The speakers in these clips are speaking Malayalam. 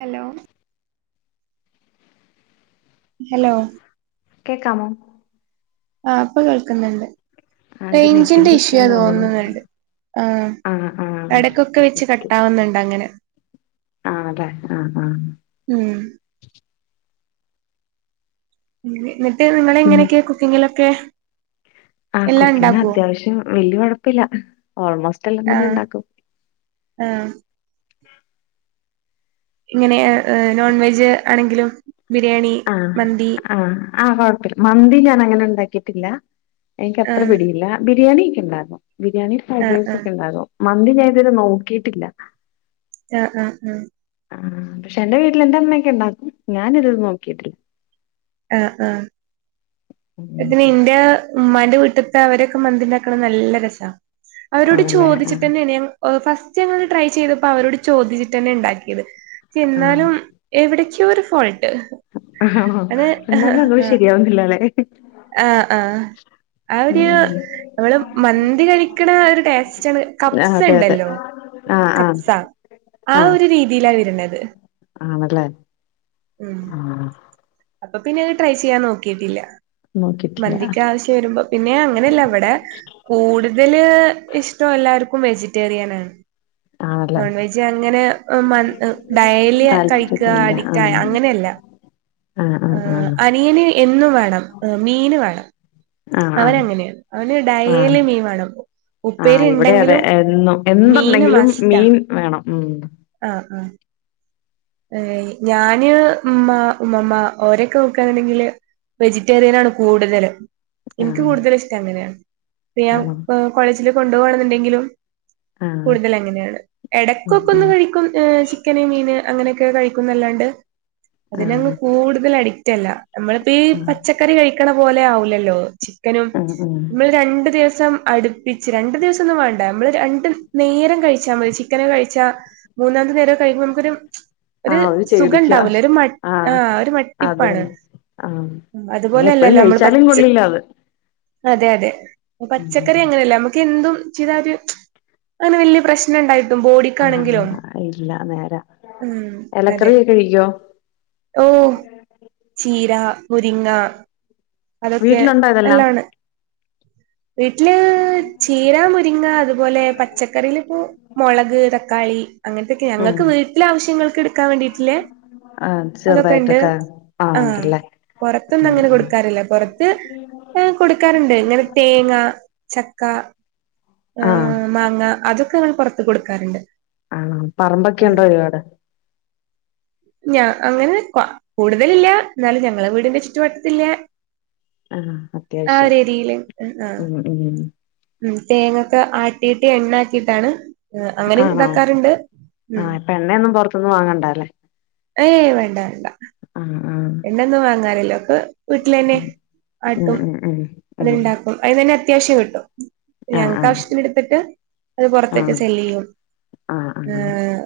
ഹലോ? ഹലോ? കേക്കാമോ? ആഹ് ഇപ്പ കേൾക്ക്ന്ന്ണ്ട് ആ അത് റേഞ്ചിന്റെ നെറ്റിന്റെ ഇഷ്യൂ ആന്ന് തോന്നുണു തോന്നുന്നുണ്ട് ആഹ്. ആ ആ എടക്കൊക്കെ വെച്ച് കട്ടാവുന്നുണ്ട് അങ്ങനെ. ആഹ് അതെ ആഹ് ആഹ് ഉം ന്നട്ട് നിങ്ങളെ ഉം. എങ്ങനെക്കെ കുക്കിങ്ങിലൊക്കെ? ആഹ് എല്ലാം കുക്കിംഗ് ഉണ്ടാക്കുവോ അത്യാവശ്യം വല്യ കൊഴപ്പല്ല ഓൾമോസ്റ്റ് എല്ലാം തന്നെ ഉണ്ടാക്കും. ആഹ് ഇങ്ങനെ ഹ് നോൺ വെജ് ആണെങ്കിലും ബിരിയാണി, മന്തി ആഹ് കൊഴപ്പല്ല മന്തി ഞാൻ അങ്ങനെ ണ്ടാക്കിട്ടില്ല എനിക്ക് ആ അത്ര പിടിയില്ല ബിരിയാണിക്കെ ഇണ്ടാക്കും. ബിരിയാണി, ഫ്രൈഡ് ആ റൈസ് ആ ഒക്കെ ണ്ടാക്കും മന്തി ഞാൻ ഇത് വരെ നോക്കിയിട്ടില്ല. ആഹ് ആഹ് ആഹ് ആഹ് പക്ഷെ എന്റെ വീട്ടിലെ എന്റെ അമ്മയക്കെ ണ്ടാക്കും ഞാനിത് നോക്കിട്ടില്ല. ആഹ് ആഹ് ഉം. [unintelligible] ഇന്റെ ഉമ്മാന്റെ വീട്ടത്തെ അവരൊക്കെ മന്തിണ്ടാക്കണം നല്ല രസാ. അവരോട് ആണല്ലേ ആ ചോദിച്ചിട്ട തന്നെയാണ് ഞ ഹ് ഫസ്റ്റ് ഞങ്ങൾ ട്രൈ ചെയ്തപ്പോ അവരോട് ചോദിച്ചിട്ട് തന്നെയാ ണ്ടാക്കിയത്. ആ എന്നാലും എവിടക്കയോ ഒരു ഫോൾട്ട് ആണോ അത് എന്നാലും അതോ ശരിയാവുന്നില്ല ല്ലെ? ആഹ് ആഹ് ആഹ് ഒരു ഉം. നമ്മള് മന്തി കഴിക്കണ ഒരു ടേസ്റ്റാണ്. ആ കപ്സ് അതെ അതെ ണ്ടല്ലോ? ആ ആ കപ്സ ആ ആഹ് ഒരു രീതിയിലാ വര്ണത്. ആണല്ലേ? ഉം ആ അപ്പ പിന്നെ അത് ട്രൈ ചെയ്യാൻ നോക്കിയിട്ടില്ല. നോക്കിട്ടില്ല മന്തിക്ക് ആവശ്യം വരുമ്പം പിന്നെ അങ്ങനെയല്ല ഇവടെ കൂടുതല് ഇഷ്ടം എല്ലാർക്കും വെജിറ്റേറിയനാ. ആണല്ലേ നോൺവെജ് അങ്ങനെ ഉം മ ഡയലി കഴിക്കുക താല്പര്യല്ല ആ അഡിക്റ്റ് ആയ അങ്ങനെയല്ല. ആ ആ ആ ആഹ് അനിയന് എന്നും വേണം ഹ് മീന് വേണം. ആ ആ അവൻ അങ്ങനെണ് അവന് ഡയലി മീൻ വേണം. ആഹ് ഉപ്പേരി ഇവടെ അതെ ഉണ്ടെങ്കിലും എന്നും മീന് എന്തുണ്ടെങ്കിലും മസ്റ്റാ മീൻ വേണം ഉം. ആഹ് ആഹ് ഏഹ് ഞാന് ഉമ്മ ഉമ്മമ്മ ഓരൊക്കെ നോക്കാണണ്ടെങ്കില് വെജിറ്റേറിയൻ ആണ് കൂടുതല് ആ ഇൻക്ക് കൂടുതൽ ഇഷ്ടം അങ്ങനെയാണ് അപ്പ ഞാൻ ആണോ ഹാ കോളേജില് കൊണ്ടോവാണെന്ന്ണ്ടെങ്കിലും ആ കൂടുതൽ അങ്ങനെയാണ് ഉം ഉം എടക്കൊപ്പൊന്ന് കഴിക്കും ഹ് ചിക്കന്, മീൻ അങ്ങനെക്കെ കഴിക്കുന്നല്ലാണ്ട് ആ ആ അതിനങ്ങ് കൂടുതൽ അഡിക്റ്റ് അല്ല നമ്മളിപ്പീ പച്ചക്ക ക്കറി കഴിക്ക്ണ പോലെ ആവുലല്ലോ ചിക്കനും ഉം ഉം മ്മള് രണ്ട് ദിവസം സം അടുപ്പിച്ച് രണ്ട് ദിവസം ഒന്നും വാണ്ട നമ്മള് രണ്ട് നേരം കഴിച്ചാ മതി ചിക്കന് കഴിച്ചാ മൂന്നാമത്തെ നേരം കഴിക്കു നമുക്കൊരു ആ ഒര് ഒരു ചേടിക്ക സുഖണ്ടാവുല ഒര് മ ആ ആഹ് ഒരു മട്ടിപ്പാണ്. അതന്നെ ആ ഉം പിന്നെ എപ്പഴും അതുപോലെല്ലല്ലോ നമ്മള് കഴിച്ചാലും പച്ച് കൊള്ളില്ല അത് അതെ അതെ പച്ചക്കറി ഉം അങ്ങനെയല്ല നമുക്ക് എന്തും ചെയ്താ ഒര് അങ്ങനെ വല്യ പ്രശ് നണ്ടായിട്ടും ആ ബോഡിക്കാണെങ്കിലും ഇല്ല നേരാ ഉം എലക്കറിയക്കെ കഴിക്കോ? ഓഹ് ചീര, മുരിങ്ങ അതൊക്കെ വീട്ടിലുണ്ടോ ഇതെല്ലാം നല്ലാണ് വീട്ടില് ചീര മുരിങ്ങ അതുപോലെ പച്ചക്കറീ ഇപ്പോ മൊളക് തക്കാളി അങ്ങനത്തൊക്കെ ഉം ഞങ്ങക്ക് വീട്ടിലെ ആവശ്യങ്ങൾക്ക് ഇടുക്കാൻ വേണ്ടിട്ടില്ല ആ അതൊക്കെ ഇണ്ട് ചെറുതായിട്ടൊക്കെ ആ ആഹ് ഉണ്ടല്ലേ പൊറത്തൊന്നും അങ്ങനെ കൊടുക്കാറില്ല പൊ റത്ത് എഹ് കൊടുക്കാറുണ്ട് ഇങ്ങനെ തേങ്ങ ചക്ക ആ ആ എഹ് മാങ്ങ അതൊക്കെങ്ങള് പൊറത്ത് കൊടുക്കാറുണ്ട് ആണോ പറമ്പൊക്കെ ആഹ് ഉണ്ടോ ഒരുപാട് ഞാ അങ്ങനെ ക്വാ കൂടുതലില്ല എന്നാലും ഞങ്ങളെ വീടിന്റെ ചുറ്റുവട്ടത്തുള്ള ആഹ് അത്യാവശ്യം ആഹ് ഉം ഉം ഉം തേങ്ങൊക്കെ ആട്ടിയിട്ട് എണ്ണാക്കിട്ടാണ് ആഹ് അങ്ങനീം ആണോ ഇതാക്കാറുണ്ട് ആ ഉം ഇപ്പൊ എണ്ണയൊന്നും പുറത്തൊന്നും വാങ്ങണ്ടല്ലേ ഏയ് വേണ്ട വേണ്ട ആഹ് ആഹ് എണ്ണ്യാന്നും വാങ്ങാറില്ല ഒക്കെ വീട്ടിലന്നെ ഉം ആട്ടും ഉം ഉം ഉം അത്ണ്ടാക്കും അതിനെന്നെ അത്യാവശ്യം കിട്ടും ആ ആ ഞങ്ങൾക്ക് ആവശ്യത്തിന് ഇടുത്തിട്ട് അത് ആ പൊറത്തിക്ക് സെല്ലിയും ആ ആ ഏഹ്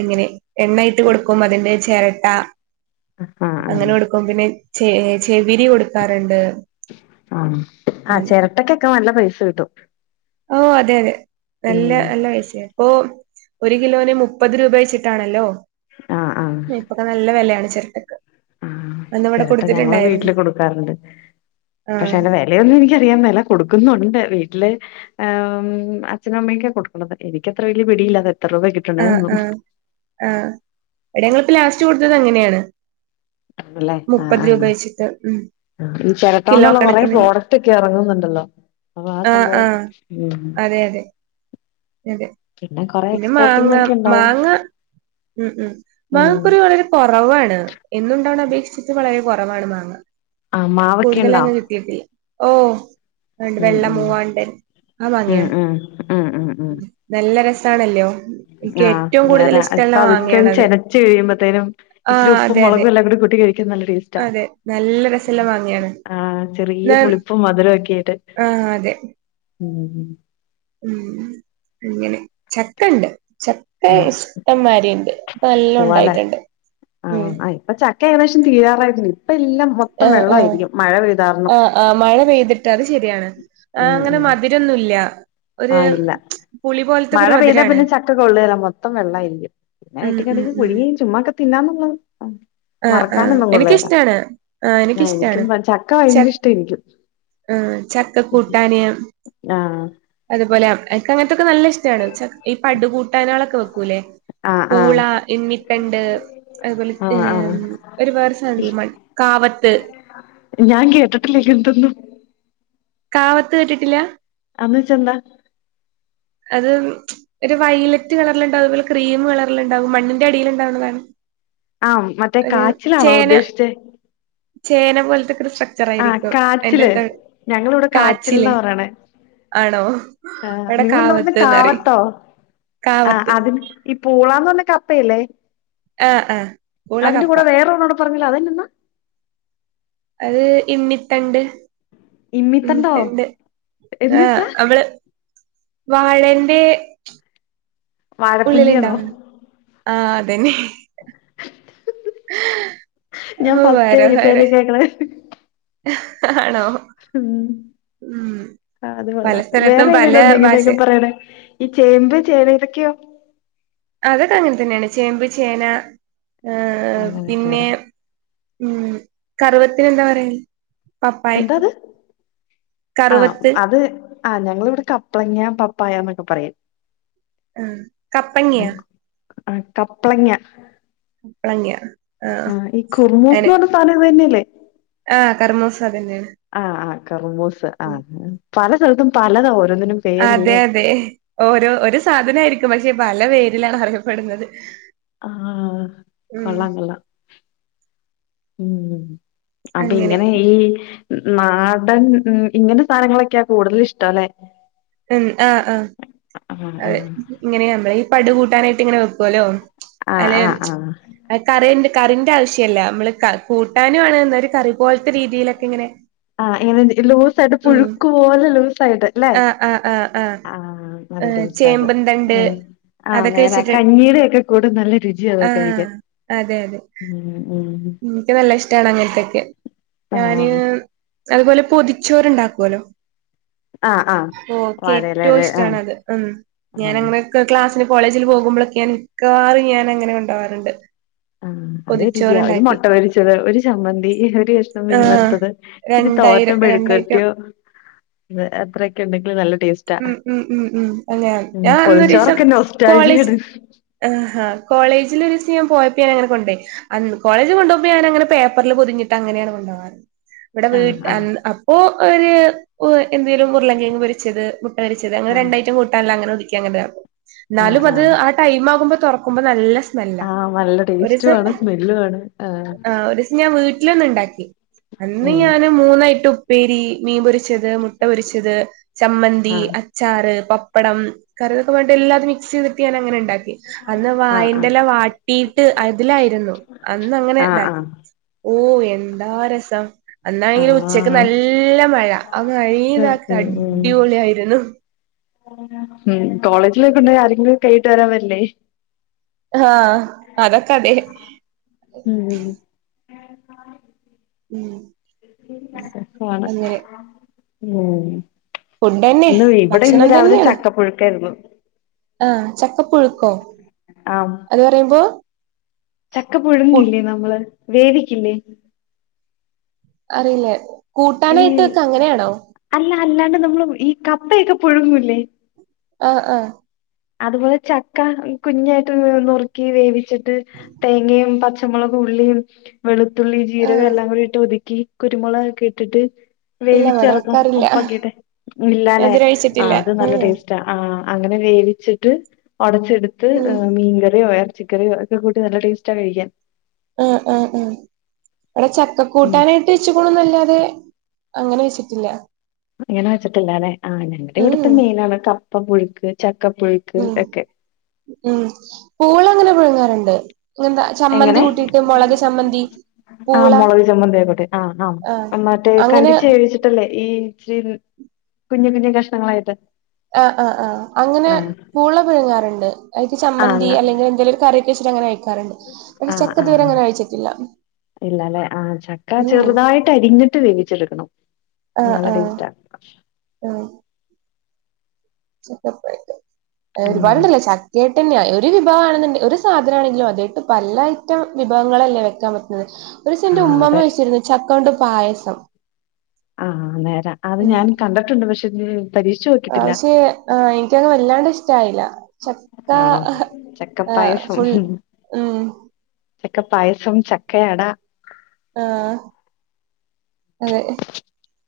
അങ്ങനെ എണ്ണയിട്ട് കൊടുക്കും അതിന്റെ ചെരട്ട ആ ആ അങ്ങനെ ഒടുക്കും പിന്നെ ചെ എഹ് ചെവിരി കൊടു ആഹ് ആഹ് അങ്ങനെ ചെരട്ടക്കൊക്കെ നല്ല പൈസ കിട്ടും ഓ അതെ അതെ നല്ല ഉം നല്ല പൈസ്യാ ഇപ്പൊ ഒരു കിലോന് മുപ്പത് രൂപ വെച്ചിട്ടാണല്ലോ ആ ആ അഹ് നല്ല വെലയാണ് ചെരട്ടക്ക് ആഹ് ചെരട്ട ഞങ്ങള് വീട്ടില് കൊടുക്കാറുണ്ട് പക്ഷെ ആഹ് അൻ്റെ വെ ലയൊന്നും എനിക്കറിയാമേല കൊടുക്കുന്നുണ്ട് വീട്ടില് ആഹ് ഉം അച്ഛനും അമ്മയൊക്കെ കൊടുക്കണത് എനിക്കത്ര വല്ല്യ പിടിയില്ലാ അതെത്ര രൂപ കിട്ട ആഹ് ആഹ് ആഹ് ഇവിടെ ഞങ്ങളിപ്പ ലാസ്റ്റ് കൊടുത്തത് അങ്ങനെയാണ് ആണല്ലേ ആഹ് മുപ്പത് രൂപ ആഹ് വെച്ചിട്ട് ഉം ഉം ഈ കിലോ ചെരട്ടോണ്ടുള്ള കൊറെ കണക്കിന് പ്രോഡക്റ്റ് ഒക്കെ എറങ്ങുന്നുണ്ടല്ലോ അപ്പൊ ആഹ് സംഭവം ഉം അതെ അതെ അതെ കൊറെ പിന്നെ എക്സ്പോർട്ടിംഗ് മാങ്ങ ഒക്കെ ഇണ്ടാവും. മാങ്ങ ഉം ഉം ഉം മാങ്ങക്കൊര് വളരെ കൊറവാണ് എന്നുണ്ടാവണത് അപേക്ഷിച്ചിട്ട് വളരെ കൊറവാണ് മാങ്ങ ആഹ് മാവൊക്കെ ഇണ്ടോ? കൂടുതലങ്ങ് കിട്ടിയിട്ടില്ല ഓ ആഹ് ഇണ്ട് ഉം വെള്ള ഉം മൂവാണ്ടൻ ആഹ് ഉം മാങ്ങ്യോ ഉം ഉം ഉം ഉം നല്ല രസാണല്ലോ എനിക്ക് ആഹ് ഏറ്റവും കൂടുതൽ നേരാ ഇഷ്ടള്ള പതുക്കെങ്ങ് മാങ്ങയാണത് ചെനച്ച് കഴിയുമ്പത്തേനും ഇച്ചിരി ആഹ് ഉപ്പും അതെ അതെ മൊളകും എല്ലാം കൂടി കൂട്ടി കഴി ക്കാൻ നല്ല ടേസ് റ്റാ അതെ നല്ല രസള്ള മാങ്ങയാണ് ആഹ് ചെറിയ ഞാൻ പുളിപ്പും മധുരം ഒക്കെ ആയിട്ട് ആഹ് അതെ ഉം ഉം ഉം അങ്ങനെ ചക്ക ഇണ്ട് ചക്ക ആഹ് ഇഷ്ടംമാരിണ്ട് നല്ലോം പോവാലേ ഉണ്ടായിട്ടുണ്ട് ഉം ക്കെ ഏകദേശം തീരാറായിട്ട്ണ്ട് ഇപ്പൊ എല്ലാം മൊത്തം ആഹ് ആഹ് വെള്ളമായിരിക്കും മഴ പെയ്താരണം ആഹ് ആഹ് മഴ പെയ്തിട്ട് അത് ശരിയാണ് ആഹ് ഉം അങ്ങനെ ഉം മതി രിക്കൊന്നൂല്ല ആഹ് ഇല്ല പുളിപോൽ മഴ പെയ്താ പിന്നെ ചക്ക കൊള്ളേല മൊത്തം വെള്ളായിരിക്കും പിന്നെ ഉം വെട്ടി ഉം കണ്ടിച്ച് ഉം പുഴുങ്ങി ചുമ്മാക്കെ തിന്നാനുള്ളത് ആഹ് ആഹ് ആഹ് വറക്കാനൊന്നും കൊള്ളേല എനിക്കിഷ്ടാണ്. ആഹ് എനിക്കും ചക്ക ഭയങ്കര ഇഷ്ട എനിക്കും ഉം ചക്കക്കൂട്ടാന് ആഹ് അതുപോലെക്ക അങ്ങനത്തൊക്കെ നല്ല ഇഷ്ടമാണ് ഈ പടുകൂട്ടാനകളൊക്കെ വെക്കൂല്ലേ ആഹ് പൂള ആഹ് എന്നിത്തണ്ട് അതുപോലെ ആഹ് ആഹ് ഒരു വേർ സാനം ഇല്ലെ കാവത്ത് ഞാൻ കേട്ടിട്ടില്ലേ എന്തൊന്നും കാവത്ത് കേട്ടിട്ടില്ല അന്ന് വെച്ചാ എന്താ അത് ഒരു വയലറ്റ് കളറിൽ ഉണ്ടാവും അതുപോലെ ക്രീമ്കളറിൽ ഉണ്ടാവും മണ്ണിന്റെ അടിൽ ഉണ്ടാവുന്നതാണ് ആഹ് മറ്റേ കാച്ചിലാണോ ചേന ഉദ്ദേശിച്ചേ ചേന പോലത്തെക്കെ സ്ട്രക്ചർ ആഹ് ആയിരിക്കും എന്റെ കാച്ചില് ഞങ്ങളിവിടെ കാച്ചിൽന്നാ കാച്ചില് പറയണേ ആണോ ആഹ് അവിടെ നിങ്ങളെന്താ പറഞ്ഞ കാവത്തോ ആ കാവത്ത് അതിന് ഈ പൂളാന്ന് പറഞ്ഞ കപ്പല്ലേ ആഹ് ആഹ് പൂള അതിന്റെ കപ്പ കൂടെ വേറെ ഒണോട് പറഞ്ഞില്ലോ അതന്നന്നാ അത് ഇന്നിത്തണ്ട് ഇമ്മിത്തണ്ടോ ഇന്നിത്തണ്ട് എന്ന് വെച്ചാ ആഹ്അവള് വാഴന്റെ ഉള്ളിൽ വാഴപ്പിണ്ടിയാണോ ഉണ്ടാവുന്ന ആ അതന്നെ ഞാൻ ഓ ഫസ്റ്റാ വേറെ ഈ പേര് വേറെ കേക്കണെ ആണോ ഉ ഉം ആ അത് പല കൊള്ളാം സ്ഥലത്തും വേറെ പല ഏതെങ്കിലും ഉണ്ടോ ഇങ്ങനെ ഭാഷ ഒക്കെ പറ യണെഈ ചേമ്പ് ചേന ഇതൊക്കെയോ അതൊക്കെ അങ്ങനെ തന്നെയാണ് ചേമ്പ് ചേന ഏ പിന്നെ അങ്ങനെയൊക്കെയാല്ലേ ഉം കറുവത്തിന് എന്താ പറയാന് പപ്പായക്ക് എന്താത് ആഹ് കറുവത്ത് അത് ആഹ് ഞങ്ങളിവിടെ കപ്പ്ളങ്ങ പപ്പായ എന്നൊക്കെ പറയും ആഹ് കപ്പങ്ങയാ ആ കപ്പ്ളങ്ങ കുമ്പളങ്ങിയ ആഹ് ആ ഈ കുറുമൂസ്ന്ന് അനെ പറഞ്ഞ സാധനം ഇതു തന്നെയല്ലെ ആഹ് കർമോസ് അത് തന്നെയാണ് ആഹ് ആഹ് കർമൂസ് ആ പല സ്ഥലത്തും പലത ഓരോന്നിനും പേരല്ലേ അതെ അതെ ഓരോ ഒരു സാധന ആയിരിക്കും പക്ഷെ പല പേരിലാണ് അറിയപ്പെടുന്നത് ആഹ് ഉം കൊള്ളാം കൊള്ളാം ഉം അപ്പ അങ്ങനെ ഇങ്ങനെ ഈ നാടൻ ഉ ഇങ്ങനെ സാധനങ്ങളൊക്കെയാ കൂടുതൽ ഇഷ്ട അല്ലെ ഉം ആഹ് ആഹ് ആഹ് അതെ ആഹ് ഇങ്ങനെ നമ്മള ഈ പട കൂട്ടാനായിട്ട് ഇങ്ങനെ വെക്കുവല്ലോ ആഹ് അല്ലെ ആഹ് ആഹ് കറി കറിന്റെ ആവശ്യമല്ല നമ്മള് കൂട്ടാനും ആണ് എന്ത ഒരു കറി പോലത്തെ രീതിയിലൊക്കെ ഇങ്ങനെ ആഹ് ഇങ്ങനെ ലൂസ ആയിട്ട് ഉം പുഴുക്ക് പോലെ ലൂസ് ആയിട്ട് അല്ലെ ആഹ് ആഹ് ആഹ് ആഹ് നല്ല ആഹ് ടേസ്റ്റ് ആത് ചേമ്പന്തണ്ട് ആ അതൊക്കെ നേര വെച്ചിട്ട് കഞ്ഞീടൊക്കെ കൂടെ നല്ല ആഹ് രുചിയാഅത്കഴിക്കാൻ അതെ അതെ ഉം ഉം എനിക്ക് നല്ല ഇഷ്ടമാണ് അങ്ങനത്തേ ഒക്കെ ഞാന് ആഹ് അതുപോലെ പൊതിച്ചോരുണ്ടാക്കുവല്ലോ ആഹ് ആഹ് ഓൾക്ക് ഏറ്റവും വാഴയിലേല് ആഹ് ഇഷ്ടണത് ഉം ആഹ് ഞാനങ്ങനെ ക്ലാസ്സിന് കോളേജിൽ പോകുമ്പോഴൊക്കെ ഞൻ മിക്കവാറും ഞാൻ അങ്ങനെ കൊണ്ടുപോവാറുണ്ട് അതുരുചിയ ഒരു മുട്ട പൊരിച്ചത് ഒരു ചമ്മന്തി ഒരു കഷ്ണം മീൻ ആഹ് വറുത്തത് ഇച്ചിരി തോരനോ രണ്ടായിരം മെഴുക്കു രണ്ടൈറ്റം വരട്ടിയോ അത്രയൊക്കെ ഉണ്ടെങ്കിലും നല്ല ടേസ്റ്റാ ഉം ഉം ഉം ഉം അങ്ങനെ ഉ ഞാൻ പൊതി അന്നൊരീസം ച്ചോറൊക്കെ കോളേജ് നൊസ്റ്റാൾജിയാണ് ആഹാ കോളേജിൽ ഒരു ദിവസം പോയപ്പോ ഞാൻ അങ്ങനെ കൊണ്ടോയി കോളജ് കൊണ്ടപ പോകോ ഞാന അങ്ങനെ പേപ്പറിൽ പൊതിട്ട് അങ്ങനെയാണ് കൊണ്ടപ പോകാറ്. ഇവിടെ ആഹ് വീട് ആഹ് അൻ അപ്പോ ഒരു എന്തേലും ഉരുളകിഴങ്ങ് പൊരിച്ചത് ച്ചത് അങ്ങനെ നെ രണ്ടയിറ്റം കൂട്ടാനില അങ്ങനെ ഒതുക്കി ആഹ് അങ്ങനതാവുന്നാലും ആഹ് അത് ആഹ് ആ ടൈം ആകുമ്പോ തുറക്കുമ്പോ നല്ല സ്മെ മല്ല ആഹ് നല്ല ഒരു ടേസ്റ്റും സം ആണ് സ്മെല്ലും ആണ് ആഹ് ആ ഒരുസം ഞാൻ വീട്ടിലൊന്ന് ഉണ്ടാക്കി. അന്ന് ഉം ഞാൻ മൂന്നയിറ്റം ഉപ്പേരി മീൻ പൊരിച്ചത് മുട്ട പൊരിച്ചത് ചമ്മന്തി ആഹ് അച്ഛാ ചാറ് പപ്പടം [unintelligible] എല്ലാതും മിക്സ് ചെയ്തിട്ട്ഞാനങ്ങനെണ്ടാക്കി. അന്ന് ആഹ് ആഹ് വായിന്റെല വാട്ടീയിട്ട് അതിലായിരുന്നു അന്ന് അങ്ങനെ ആഹ് ണ്ടാക്കി. ആഹ് ഓഹ് എന്താ രസം അന്നാണെങ്കി ഉച്ചക്ക് ആഹ് നല്ല മയ ആഹ് [unintelligible] ഉം ഉം അടിപൊളി ആയിരുന്നു ഉം കോളേജിലൊക്കെ കൊണ്ടോയ ആരെങ്കിലും കൈയിട്ട് വരാൻ വരില്ലേ. ആഹ് അതൊക്കെ അതെ ഉം. [unintelligible] ഉം അങ്ങനെ ഉം. ഫുഡന്നെ ഇന്ന് ഇവിടെ ഇന്ന് രാവിലെ ചക്കപ്പുഴുക്കായിരുന്നു. ആ ചക്കപ്പുഴുക്കോ ആഹ് അത് പറയുമ്പോ? ചക്ക പുഴുങ്ങില്ലേ നമ്മള് വേവിക്കില്ലേ ക്കില്ലേ അറിയില്ല ഈ കൂട്ടാനായിട്ട് വെക്ക ക്കെ അങ്ങനെയാണോ? അല്ല അല്ലാണ്ട് നമ്മൾ ഈ കപ്പയൊക്കെ പുഴുങ്ങൂലെ ആ ആഹ് അതുപോലെ ചക്ക ഈ കുഞ്ഞായിട്ട് നുറുക്കി വേവിച്ചിട്ട് തേങ്ങയും പച്ച പച്ചമുളകകും, ഉള്ളിയും, വെളുത്തുള്ളി, ജീരകം ആഹ് എല്ലാം കൂടി ഒതുക്കി കുരുമുളകൊക്കെ ഇട്ടിട്ട് ഇല്ല ഇവിടെ വേവിച്ചിറക്കും വെക്കാറില്ല ഉപ്പൊക്കെട്ട് ഇല്ലാലേ എതിരെ ആ കഴിച്ചിട്ടില്ല അത് നല്ല ഉം ടേസ്റ്റ് ആ അങ്ങനെ വേവിച്ചിട്ട് ഒടച്ചെടുത്ത് ഉം മീൻകറി [unintelligible] ചിക്കൻ കറി ഒക്കെ കൂട്ടി നല്ല ടേസ്റ്റാ കഴിക്കാൻ ആഹ് ആഹ് അഹ് ഇവിടെ ഉം ചക്കക്കൂട്ടാനായിട ട്ട് ചുക്കുണ് ന്നല്ലാതെ അങ്ങനെ വെച്ചിട്ടില്ല. അങ്ങനെ വെച്ചിട്ടില്ലാല്ലെ ആ ഞങ്ങടെ ഇവിടുത്തെ ഉം മെയിനാണ് കപ്പ പുഴുക്ക്, ചക്കപ്പുഴുക്ക് ഉം ഒക്കെ ഉം, പൂള അങ്ങനെ പുഴുങ്ങാറുണ്ട് [unintelligible] ചമ്മന്തി എങ്ങനെ കൂട്ടിയിട്ട് മുളക് ചമ്മന്തി. ച ആഹ് മുളക്ചമ്മന്തി ഒക്കെ കൂട്ടി ക് ആ ആഹ് ആ മറ്റേ അങ്ങനെ കണ്ടിച്ച് ട്ടല്ലേ [unintelligible] ഈ കുഞ്ഞു കുഞ്ഞു കഷ്ണങ്ങളായിട്ട്. ആഹ് ആഅഹ് അങ്ങനെ ആഹ് പൂള പിഴുങ്ങാറുണ്ട്. അയ്ക്ക് ചമ്മന്തി ആഹ് അല്ലെങ്കിൽ എന്തെലും ഒരു കറി ഒക്കെ ച്ചിട്ട് അങ്ങനെ കഴിക്കാറുണ്ട് പക്ഷെ ചക്ക ഇതുവരെ അങ്ങനെ കഴിച്ചിട്ടില്ല. ഇല്ലലെ ആ ചക്ക ഉം ചെറുതായിട്ട് അരിഞ്ഞിട്ട് വേവിച്ചെടുക്കണം. ആഹ് നല്ല ആഹ് ട്ടേസ്റ്റആ [inaudible] [unintelligible] ഒരുപാട് ഉം ഉണ്ടല്ലോ ചക്ക [unintelligible] ഒരു വിഭവമാണെന്നുണ്ടെകിലും ഒരു സാധനാണെങ്കിലും അതേട്ട് പല ഐറ്റം വിഭവങ്ങളല്ലേ വെക്കാൻ പറ്റുന്നത്. ഒരൂസം ന്റെ ആഹ് അതെ ഉമ്മമ്മ വെച്ചിരുന്നു ചക്കോണ്ട് പായസം. ആഹ് നേരാ അത് ഞാൻ കണ്ടിട്ടുണ്ട് പക്ഷ [unintelligible] ആ ക്ഷേ ആ എനിക്കത് വല്ലാണ്ട് ഇഷ്ടായില്ല. ചക്ക ആണോ? ആ ചക്കപ്പായസം ഫുൾ ഉം. ചക്ക പായസം, ചക്കയട. ആഹ് അതെ. [inaudible]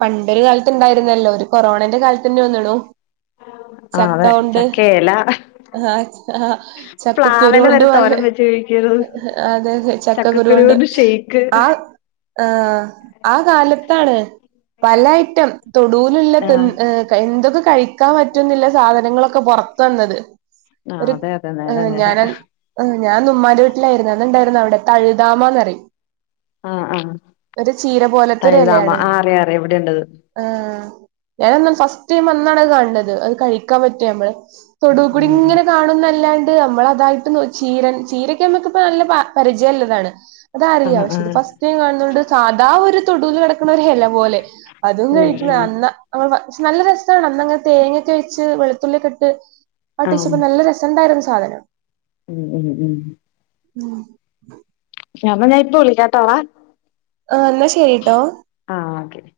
പണ്ടൊരു കാലത്തുണ്ടായിരുന്നല്ലോ ഒരു കൊറോണേന്റെ കാലത്ത്ന്നെ ന്നുണു. ആ അതെ ചക്കയെല ആഹ് ആ ചക്കക്കുരു പ്ലാവെല ന്റെ വരെ പോലെ തോരൻ വെച്ച് കഴിക്കരുത് അതെ അതെ ചക്കക്കുരു ചക്കകുരൊണ്ട് കൊണ്ട് ഷെയ്ക്ക് ആഹ് ആഹ് ആ കാലത്താണ് പലഅയിറ്റം തൊടുൂലുള്ള ആഹ് തിന്ന് എന്തൊക്കെ കഴിക്കാൻ പറ്റുംന്ന് ല്ല സാധനങ്ങളൊക്കെ പൊ ർ ത്ത് ന്ന ത് ആ ഒരു അതെ അതെ ക്ക് നേര ഞാ നേര ൻ ആ ഞാൻ ഇന്ന് ഉമ്മാൻ്റെ വീട്ടിലായിര് ന്നു അന്ന്‌ ണ്ടായിരുന്നു അവിടെ തഴുതാമ ന്ന് റയും ആഹ് ആ ഹ് തഴുതാമ അറിയാ അറിയാ ഇവിടെ ണ്ട് അത് ആ ഞാനാ ഫസ്റ്റ് ടൈം അന്നാണ് അത് കാണുന്നത് അത് കഴിക്കാൻ പറ്റിയ മ്മള് തൊടൂ കുടി ഇങ്ങനെ കാണുന്നതല്ലാതെ നമ്മളതായിട്ട് ചീരൻ ചീരക്കെ നമ്മക്ക് നല്ല പരിചയം ഉള്ളതാണ് ആ അതറിയാം പക്ഷെ ആ ഇത് ഫസ്റ്റ് ടൈം കാണുന്നത് കൊണ്ട് സാധാ ഒരു തൊടുവിൽ കിടക്കിണ ഒരു എ ല പോലെ അതും ഉം കഴിക്ക് ന് ഉം അന്നാ നമ്മ പക്ഷെ നല്ല രസാ ണ് അന്നങ്ങനെ തേങ്ങൊക്കൈ ച്ച് വെളുത്തുള്ളി ഒക്കെ ഇട്ട് ആ ഉം [unintelligible] നല്ല രസം ണ്ടായിര് ന്നു സാധനം [unintelligible] [inaudible] [unintelligible] ഇപ്പോ വിളിക്കാട്ടോ ഡാ. ആ ന്നാ ശരിട്ടോ ആഹ് ഓക്കേ ഡി